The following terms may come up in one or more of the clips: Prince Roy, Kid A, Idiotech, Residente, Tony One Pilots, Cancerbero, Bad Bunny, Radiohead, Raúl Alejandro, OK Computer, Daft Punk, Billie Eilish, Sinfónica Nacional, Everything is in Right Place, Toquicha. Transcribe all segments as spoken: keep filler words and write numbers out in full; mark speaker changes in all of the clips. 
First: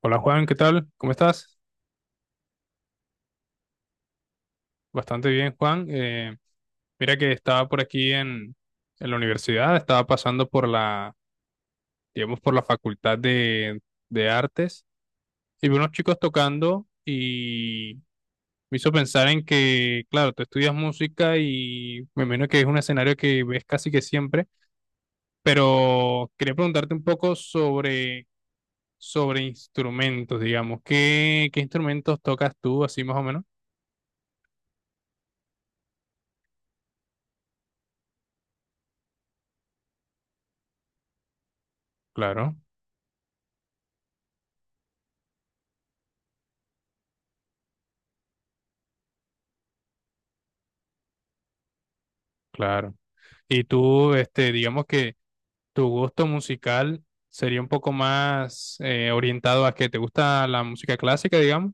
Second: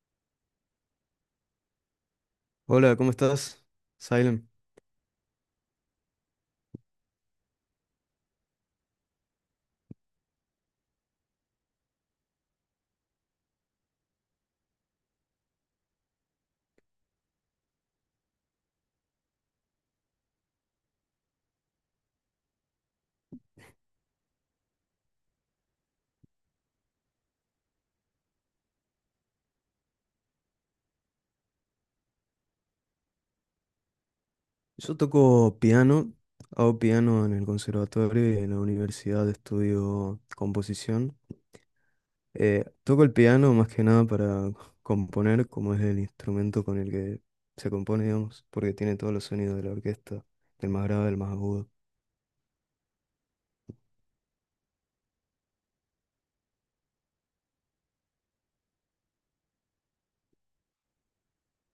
Speaker 1: Hola Juan, ¿qué tal? ¿Cómo estás?
Speaker 2: Hola, ¿cómo estás? Silent.
Speaker 1: Bastante bien, Juan. Eh, mira que estaba por aquí en, en la universidad, estaba pasando por la, digamos, por la facultad de, de artes y vi unos chicos tocando y me hizo pensar en que, claro, tú estudias música y me imagino que es un escenario que ves casi que siempre, pero quería preguntarte un poco sobre, sobre instrumentos, digamos. ¿Qué, qué instrumentos tocas tú, así más o menos?
Speaker 2: Yo toco piano, hago piano en el conservatorio y en la universidad estudio composición.
Speaker 1: Claro,
Speaker 2: Eh, toco el piano más que nada para componer, como es el instrumento con el que se compone, digamos, porque tiene todos los sonidos de la orquesta, del más grave al más agudo.
Speaker 1: claro. Y tú, este, digamos que tu gusto musical sería un poco más eh, orientado a que te gusta la música clásica, digamos.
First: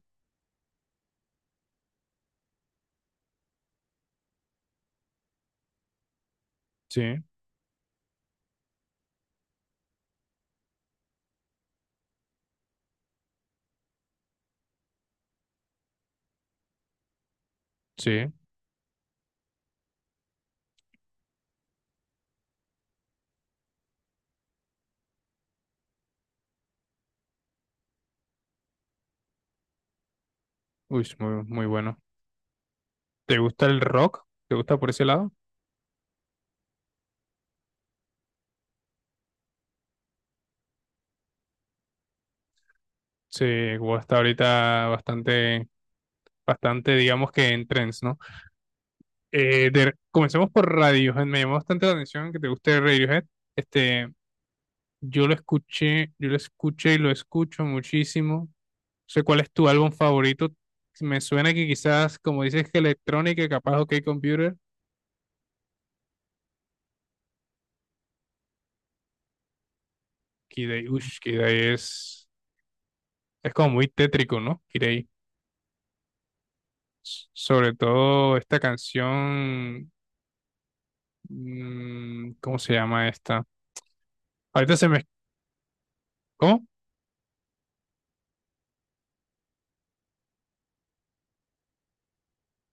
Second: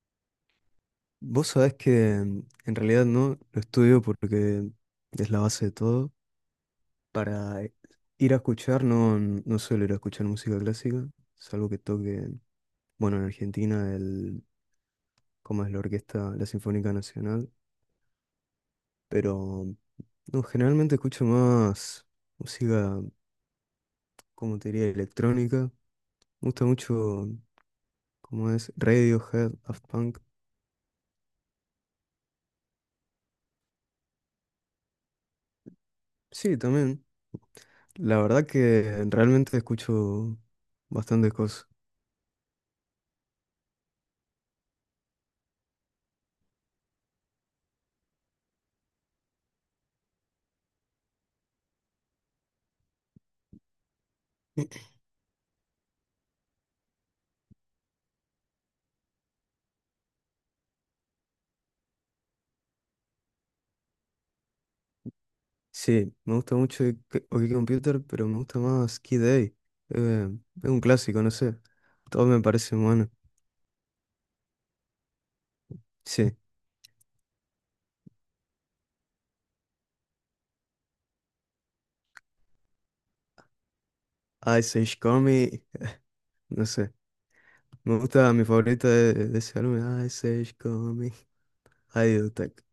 Speaker 2: Vos sabés que mm, en realidad no, lo estudio porque es la base de todo.
Speaker 1: Sí,
Speaker 2: Para ir a escuchar, no, no suelo ir a escuchar música clásica, salvo que toque, bueno, en Argentina, el, ¿cómo es la orquesta, la Sinfónica Nacional?
Speaker 1: sí.
Speaker 2: Pero no, generalmente escucho más música, como te diría, electrónica. Me gusta mucho, como es Radiohead, Daft Punk.
Speaker 1: Uy, es muy, muy bueno. ¿Te gusta el rock? ¿Te gusta por ese lado?
Speaker 2: Sí, también. La verdad que realmente escucho bastantes cosas.
Speaker 1: Sí, guau, está ahorita bastante, bastante, digamos que en trends, ¿no? Eh, de- comencemos por Radiohead. Me llamó bastante la atención que te guste Radiohead. Este, Yo lo escuché, yo lo escuché y lo escucho muchísimo. No sé cuál es tu álbum favorito. Me suena que quizás, como dices, que electrónica, capaz OK Computer.
Speaker 2: Sí, me gusta mucho que- OK Computer, pero me gusta más Kid A. Eh, es un
Speaker 1: Kid uff,
Speaker 2: clásico, no
Speaker 1: Kid A
Speaker 2: sé.
Speaker 1: es,
Speaker 2: Todo me parece bueno.
Speaker 1: es como muy tétrico, ¿no? Kid A.
Speaker 2: Sí,
Speaker 1: S- Sobre todo esta canción. mm, ¿Cómo se llama esta? Ahorita
Speaker 2: Ice
Speaker 1: se
Speaker 2: Age
Speaker 1: me.
Speaker 2: Comic,
Speaker 1: ¿Cómo?
Speaker 2: no sé. Me gusta mi favorita de, de ese álbum, Ice Age Comic, Idiotech.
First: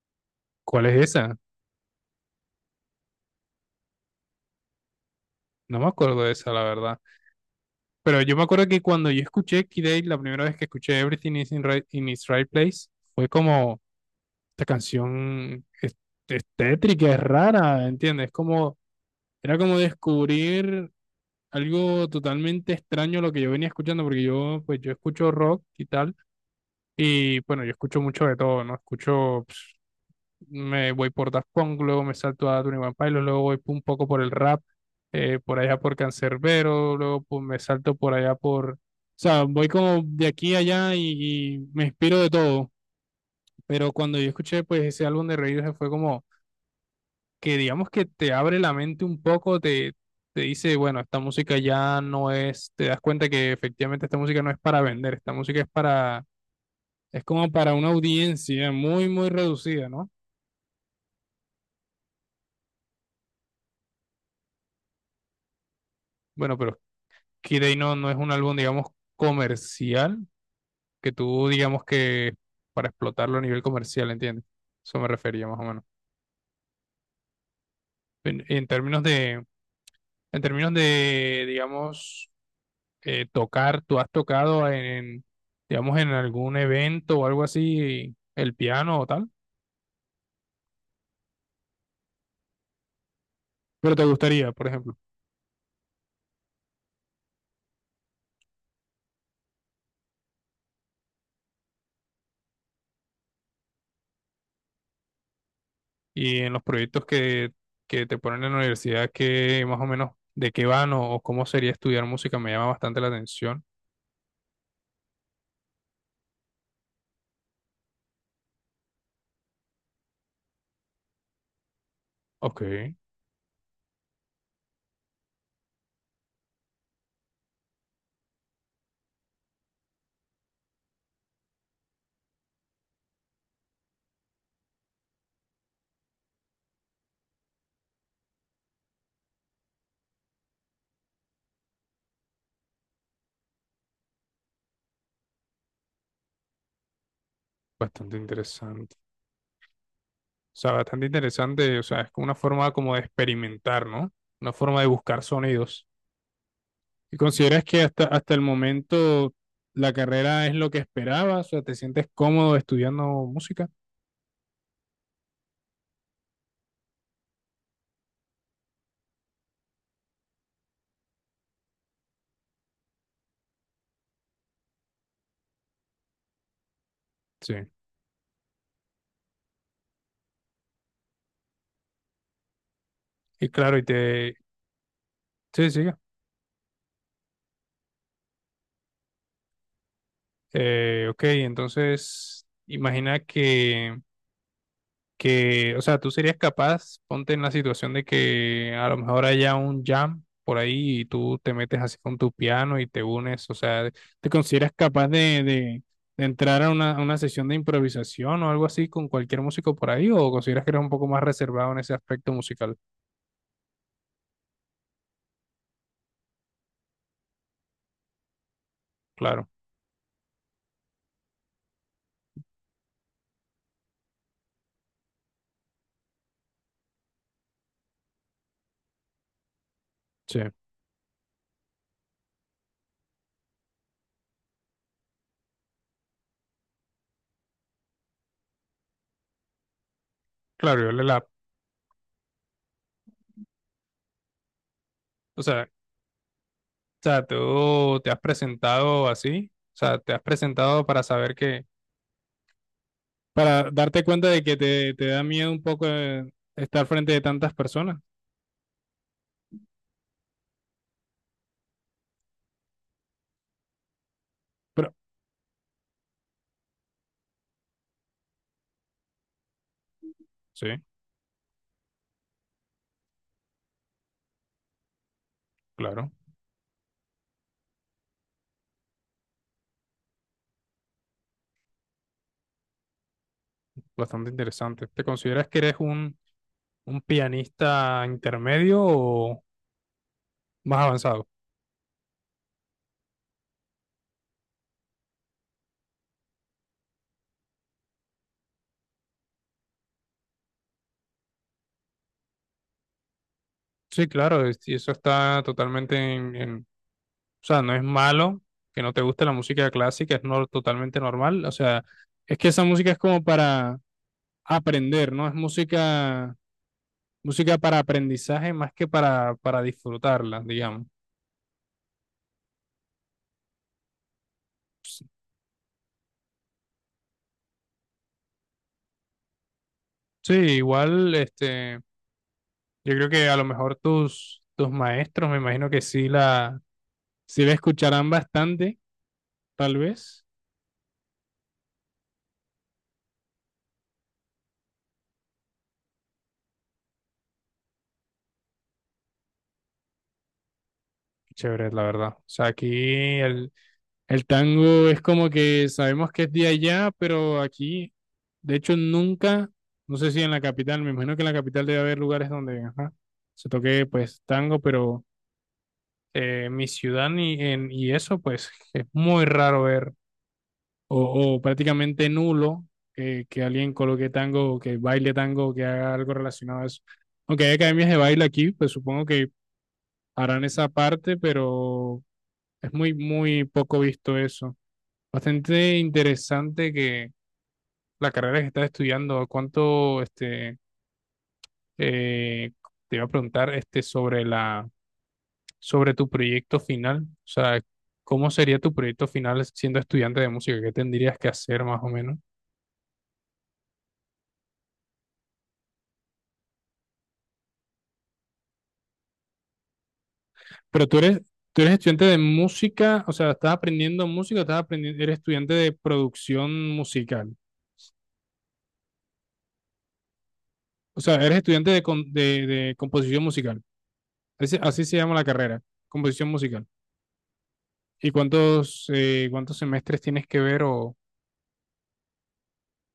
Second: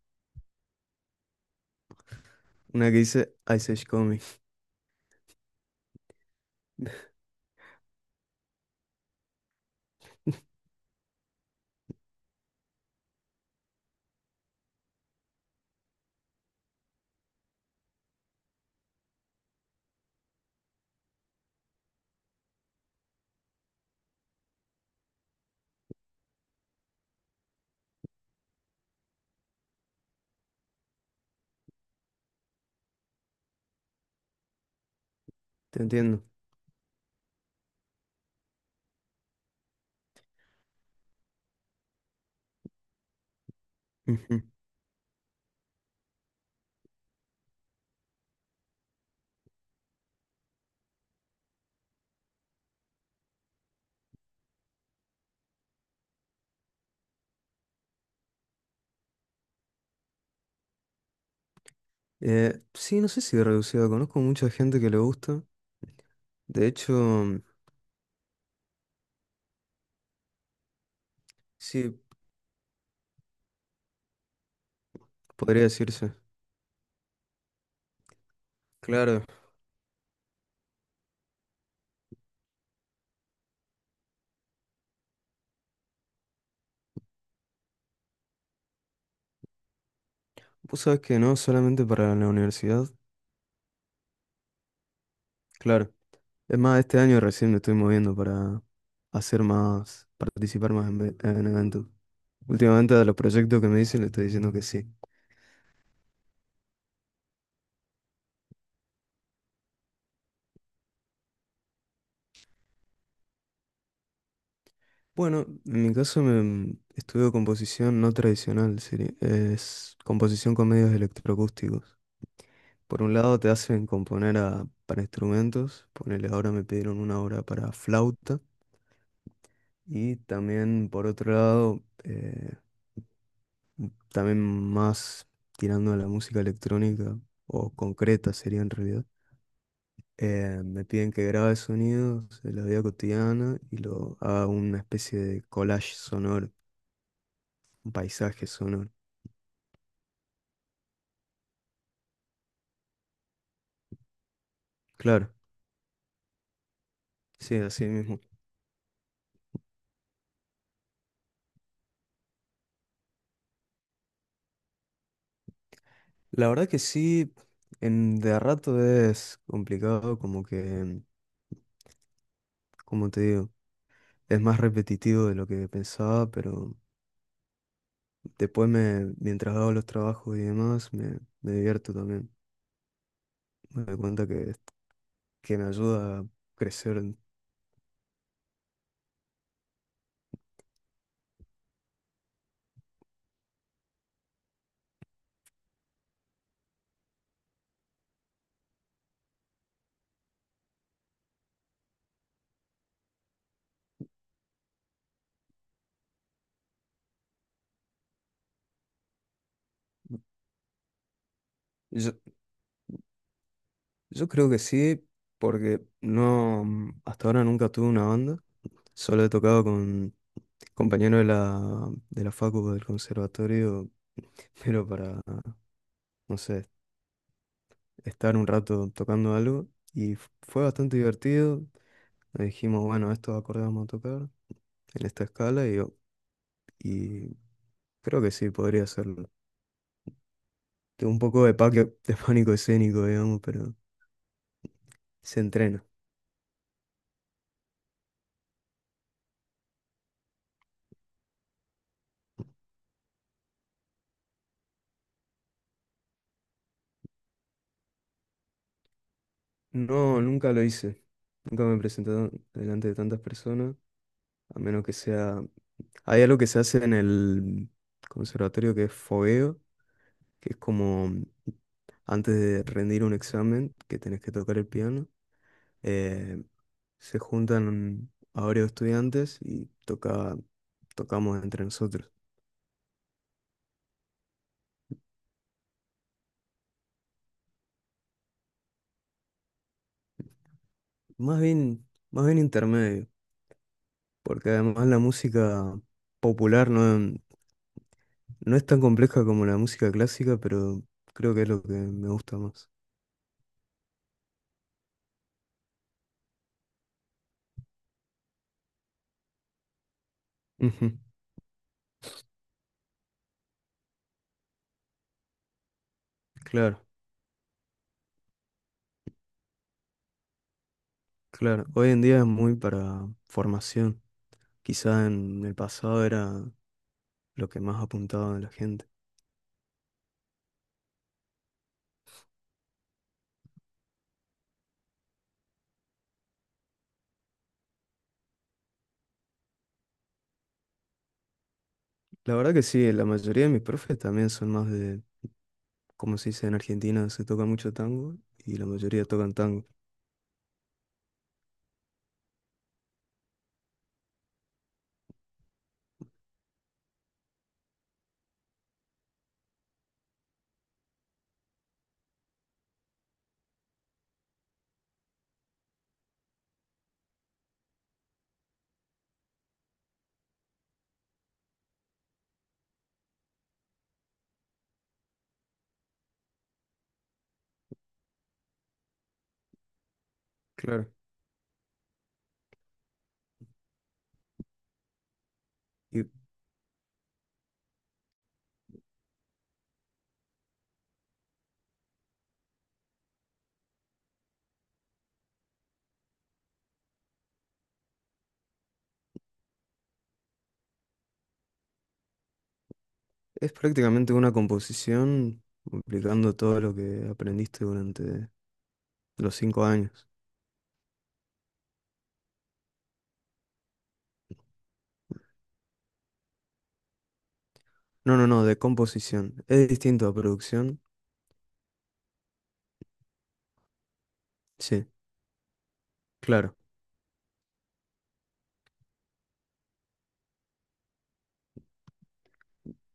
Speaker 1: ¿Cuál es esa?
Speaker 2: Una que dice Ice Age Comic,
Speaker 1: No me acuerdo de esa, la verdad. Pero yo me acuerdo que cuando yo escuché Kid A, la primera vez que escuché Everything is in, Right- in its Right Place, fue como. esta canción es, es tétrica, es rara, ¿entiendes? Como, era como descubrir algo totalmente extraño a lo que yo venía escuchando, porque yo, pues yo escucho rock y tal, y bueno, yo escucho mucho de todo, ¿no? Escucho, pues, me voy por Daft Punk, luego me salto a Tony One Pilots, luego voy un poco por el rap, eh, por allá
Speaker 2: te
Speaker 1: por
Speaker 2: entiendo.
Speaker 1: Cancerbero, luego pues, me salto por allá por, o sea, voy como de aquí a allá y, y me inspiro de todo, pero cuando yo
Speaker 2: Ujú.
Speaker 1: escuché pues ese álbum de Radiohead fue como que digamos que te abre la mente un poco, te, te dice, bueno, esta música ya no es, te das cuenta que efectivamente esta música no es para vender, esta música es para, es como para una audiencia muy, muy reducida, ¿no?
Speaker 2: Eh, sí, no sé si reducido, conozco mucha gente que le gusta.
Speaker 1: Bueno,
Speaker 2: De
Speaker 1: pero
Speaker 2: hecho, mm,
Speaker 1: Kid A no, no es un álbum, digamos, comercial, que tú digamos
Speaker 2: sí,
Speaker 1: que para explotarlo a nivel comercial, ¿entiendes? Eso me refería más o
Speaker 2: podría
Speaker 1: menos.
Speaker 2: decirse.
Speaker 1: En, en términos
Speaker 2: Claro,
Speaker 1: de, en términos de, digamos, eh, tocar, tú has tocado en, en, digamos, en algún evento o algo así, el piano o tal,
Speaker 2: vos sabés que no solamente para la universidad,
Speaker 1: pero te gustaría, por ejemplo,
Speaker 2: claro. Es más, este año recién me estoy moviendo para hacer más, participar más en, ve- en eventos. Últimamente a los proyectos que me dicen le estoy diciendo que sí.
Speaker 1: y en los proyectos que, que te ponen en la universidad, que más o menos de qué van o, o cómo sería estudiar música, me llama bastante la atención.
Speaker 2: Bueno, en mi caso me estudio composición no tradicional, sería- es composición con medios electroacústicos.
Speaker 1: Ok,
Speaker 2: Por un lado te hacen componer a- para instrumentos, ponele ahora me pidieron una obra para flauta y también por otro lado, eh, también más tirando a la música electrónica o concreta sería en realidad. Eh, me piden que grabe sonidos de la vida cotidiana y lo haga una especie de collage sonoro, un
Speaker 1: bastante
Speaker 2: paisaje sonoro.
Speaker 1: interesante. O sea, bastante interesante, o sea, es como una forma como de experimentar, ¿no? Una forma de buscar
Speaker 2: Claro,
Speaker 1: sonidos. ¿Y
Speaker 2: sí,
Speaker 1: consideras que
Speaker 2: así
Speaker 1: hasta,
Speaker 2: mismo.
Speaker 1: hasta el momento la carrera es lo que esperabas? O sea, ¿te sientes cómodo estudiando música?
Speaker 2: La verdad que sí, en, de a rato es complicado, como que, como te digo, es más repetitivo de lo que pensaba, pero
Speaker 1: Sí.
Speaker 2: después me, mientras hago los trabajos y demás, me, me divierto también.
Speaker 1: Y claro, y
Speaker 2: Me doy cuenta
Speaker 1: te...
Speaker 2: que, que me
Speaker 1: Sí, siga.
Speaker 2: ayuda a crecer.
Speaker 1: Eh, ok, entonces imagina que que, o sea, tú serías capaz, ponte en la situación de que a lo mejor haya un jam por ahí y tú te metes así con tu piano y te unes, o sea, ¿te consideras capaz de, de, de entrar a una, a una sesión de improvisación o algo así con cualquier músico por ahí o consideras que eres un poco más reservado en ese
Speaker 2: Yo-
Speaker 1: aspecto musical?
Speaker 2: Yo creo que sí, porque no, mm, hasta ahora nunca tuve una banda. Solo he
Speaker 1: Claro,
Speaker 2: tocado con compañeros de la, de la, facu del conservatorio, pero para, no sé, estar un rato tocando algo. Y f-
Speaker 1: sí,
Speaker 2: fue bastante divertido. Le dijimos, bueno, estos acordes vamos a tocar en esta escala y, yo- y creo que sí, podría hacerlo.
Speaker 1: claro, yo le
Speaker 2: Tengo un
Speaker 1: la,
Speaker 2: poco de, paque- de pánico escénico, digamos, pero se
Speaker 1: o sea, o
Speaker 2: entrena.
Speaker 1: sea, tú te has presentado así, o sea, te has presentado para saber que para darte cuenta de que te, te da miedo un poco eh, estar frente de tantas personas.
Speaker 2: No, nunca lo hice. Nunca me he presentado delante de tantas personas. A menos
Speaker 1: Pero
Speaker 2: que sea... Hay algo que se hace en el conservatorio que es fogueo, que es
Speaker 1: sí,
Speaker 2: como antes de rendir un examen, que tenés que tocar el piano.
Speaker 1: claro,
Speaker 2: eh, se juntan a varios estudiantes y toca, tocamos entre nosotros.
Speaker 1: bastante interesante. ¿Te consideras que eres un, un pianista intermedio o más avanzado?
Speaker 2: Más bien, más bien intermedio, porque además la música popular no, no es tan compleja como la música clásica, pero creo que es lo que me gusta más.
Speaker 1: Sí, claro, es- y eso está totalmente en, en- o sea, no es malo que no te guste la música clásica, es no,
Speaker 2: Ujú,
Speaker 1: totalmente normal. O sea, es que esa música es como para aprender, ¿no? Es música,
Speaker 2: claro,
Speaker 1: música para aprendizaje más que para, para disfrutarla, digamos.
Speaker 2: claro. Hoy en día es muy para formación. Quizá en el pasado era lo que más apuntaba a la gente.
Speaker 1: Sí, igual, este, yo creo que a lo mejor tus, tus maestros, me imagino que sí la, sí la escucharán bastante, tal vez.
Speaker 2: La verdad que sí, la mayoría de mis profes también son más de, como se dice en Argentina, se toca mucho tango y la mayoría tocan tango.
Speaker 1: Chévere, la verdad. O sea, aquí el, el tango es como que sabemos que es de allá, pero aquí, de hecho, nunca, no sé si en la capital, me imagino que en la capital debe haber lugares donde ajá, se toque pues tango, pero eh, mi ciudad y, en, y eso, pues es muy raro ver o, o prácticamente nulo que, que alguien coloque tango o que baile tango o que haga algo relacionado a eso. Aunque hay academias de baile aquí, pues supongo que harán esa
Speaker 2: Claro.
Speaker 1: parte, pero es muy, muy poco visto eso. Bastante
Speaker 2: Y
Speaker 1: interesante que la carrera que estás estudiando, ¿cuánto este, eh, te iba a preguntar este, sobre la, sobre tu proyecto final? O sea, ¿cómo sería tu proyecto final siendo estudiante de música? ¿Qué tendrías que hacer más o menos?
Speaker 2: es prácticamente una composición aplicando todo lo que aprendiste durante los cinco años.
Speaker 1: Pero tú eres, tú eres estudiante de música, o sea, estás aprendiendo música, estás aprendiendo, eres estudiante de producción musical.
Speaker 2: No, no, no, de composición. Es distinto a producción.
Speaker 1: O sea, eres estudiante de, con- de, de composición musical. Así, así
Speaker 2: Sí,
Speaker 1: se llama la carrera, composición
Speaker 2: claro.
Speaker 1: musical. ¿Y cuántos, eh, cuántos semestres tienes que ver? O,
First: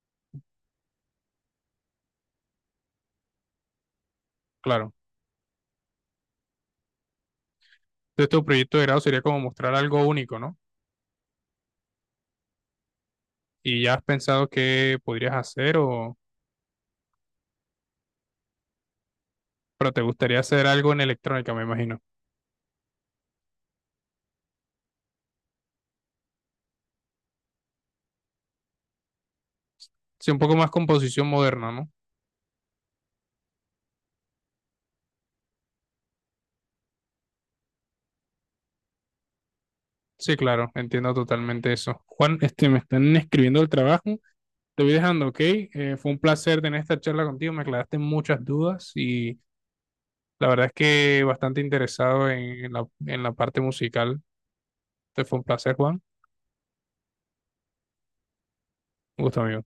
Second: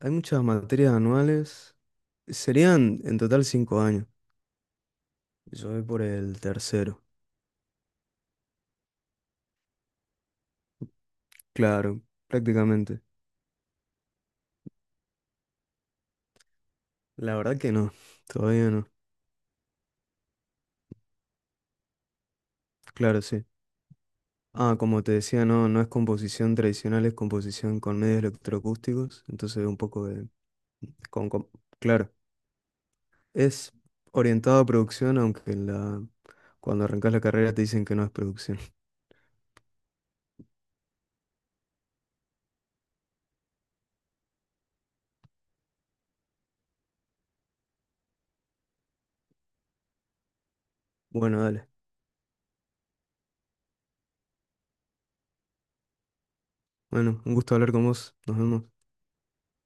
Speaker 2: Hay muchas materias anuales. Serían en total cinco años.
Speaker 1: claro,
Speaker 2: Yo voy por el tercero.
Speaker 1: entonces tu proyecto de grado sería como mostrar algo único, ¿no?
Speaker 2: Claro, prácticamente.
Speaker 1: Y ya has pensado qué podrías hacer o,
Speaker 2: La verdad que no, todavía no.
Speaker 1: pero te gustaría hacer algo en electrónica, me imagino.
Speaker 2: Claro, sí. Ah, como te decía, no, no es composición tradicional, es composición con medios electroacústicos, entonces un poco de...
Speaker 1: Sí, un poco más composición
Speaker 2: Con, con-
Speaker 1: moderna, ¿no?
Speaker 2: claro, es orientado a producción, aunque en la, cuando arrancas la carrera te dicen que no es producción.
Speaker 1: Sí, claro, entiendo totalmente eso. Juan, este, me están escribiendo el trabajo. Te voy dejando, ¿ok? Eh, fue un placer tener esta charla contigo. Me aclaraste muchas dudas y la verdad es que
Speaker 2: Bueno,
Speaker 1: bastante
Speaker 2: dale.
Speaker 1: interesado en, en la, en la parte musical. Te fue un placer, Juan.
Speaker 2: Bueno, un gusto hablar con vos. Nos vemos.
Speaker 1: Un gusto, amigo.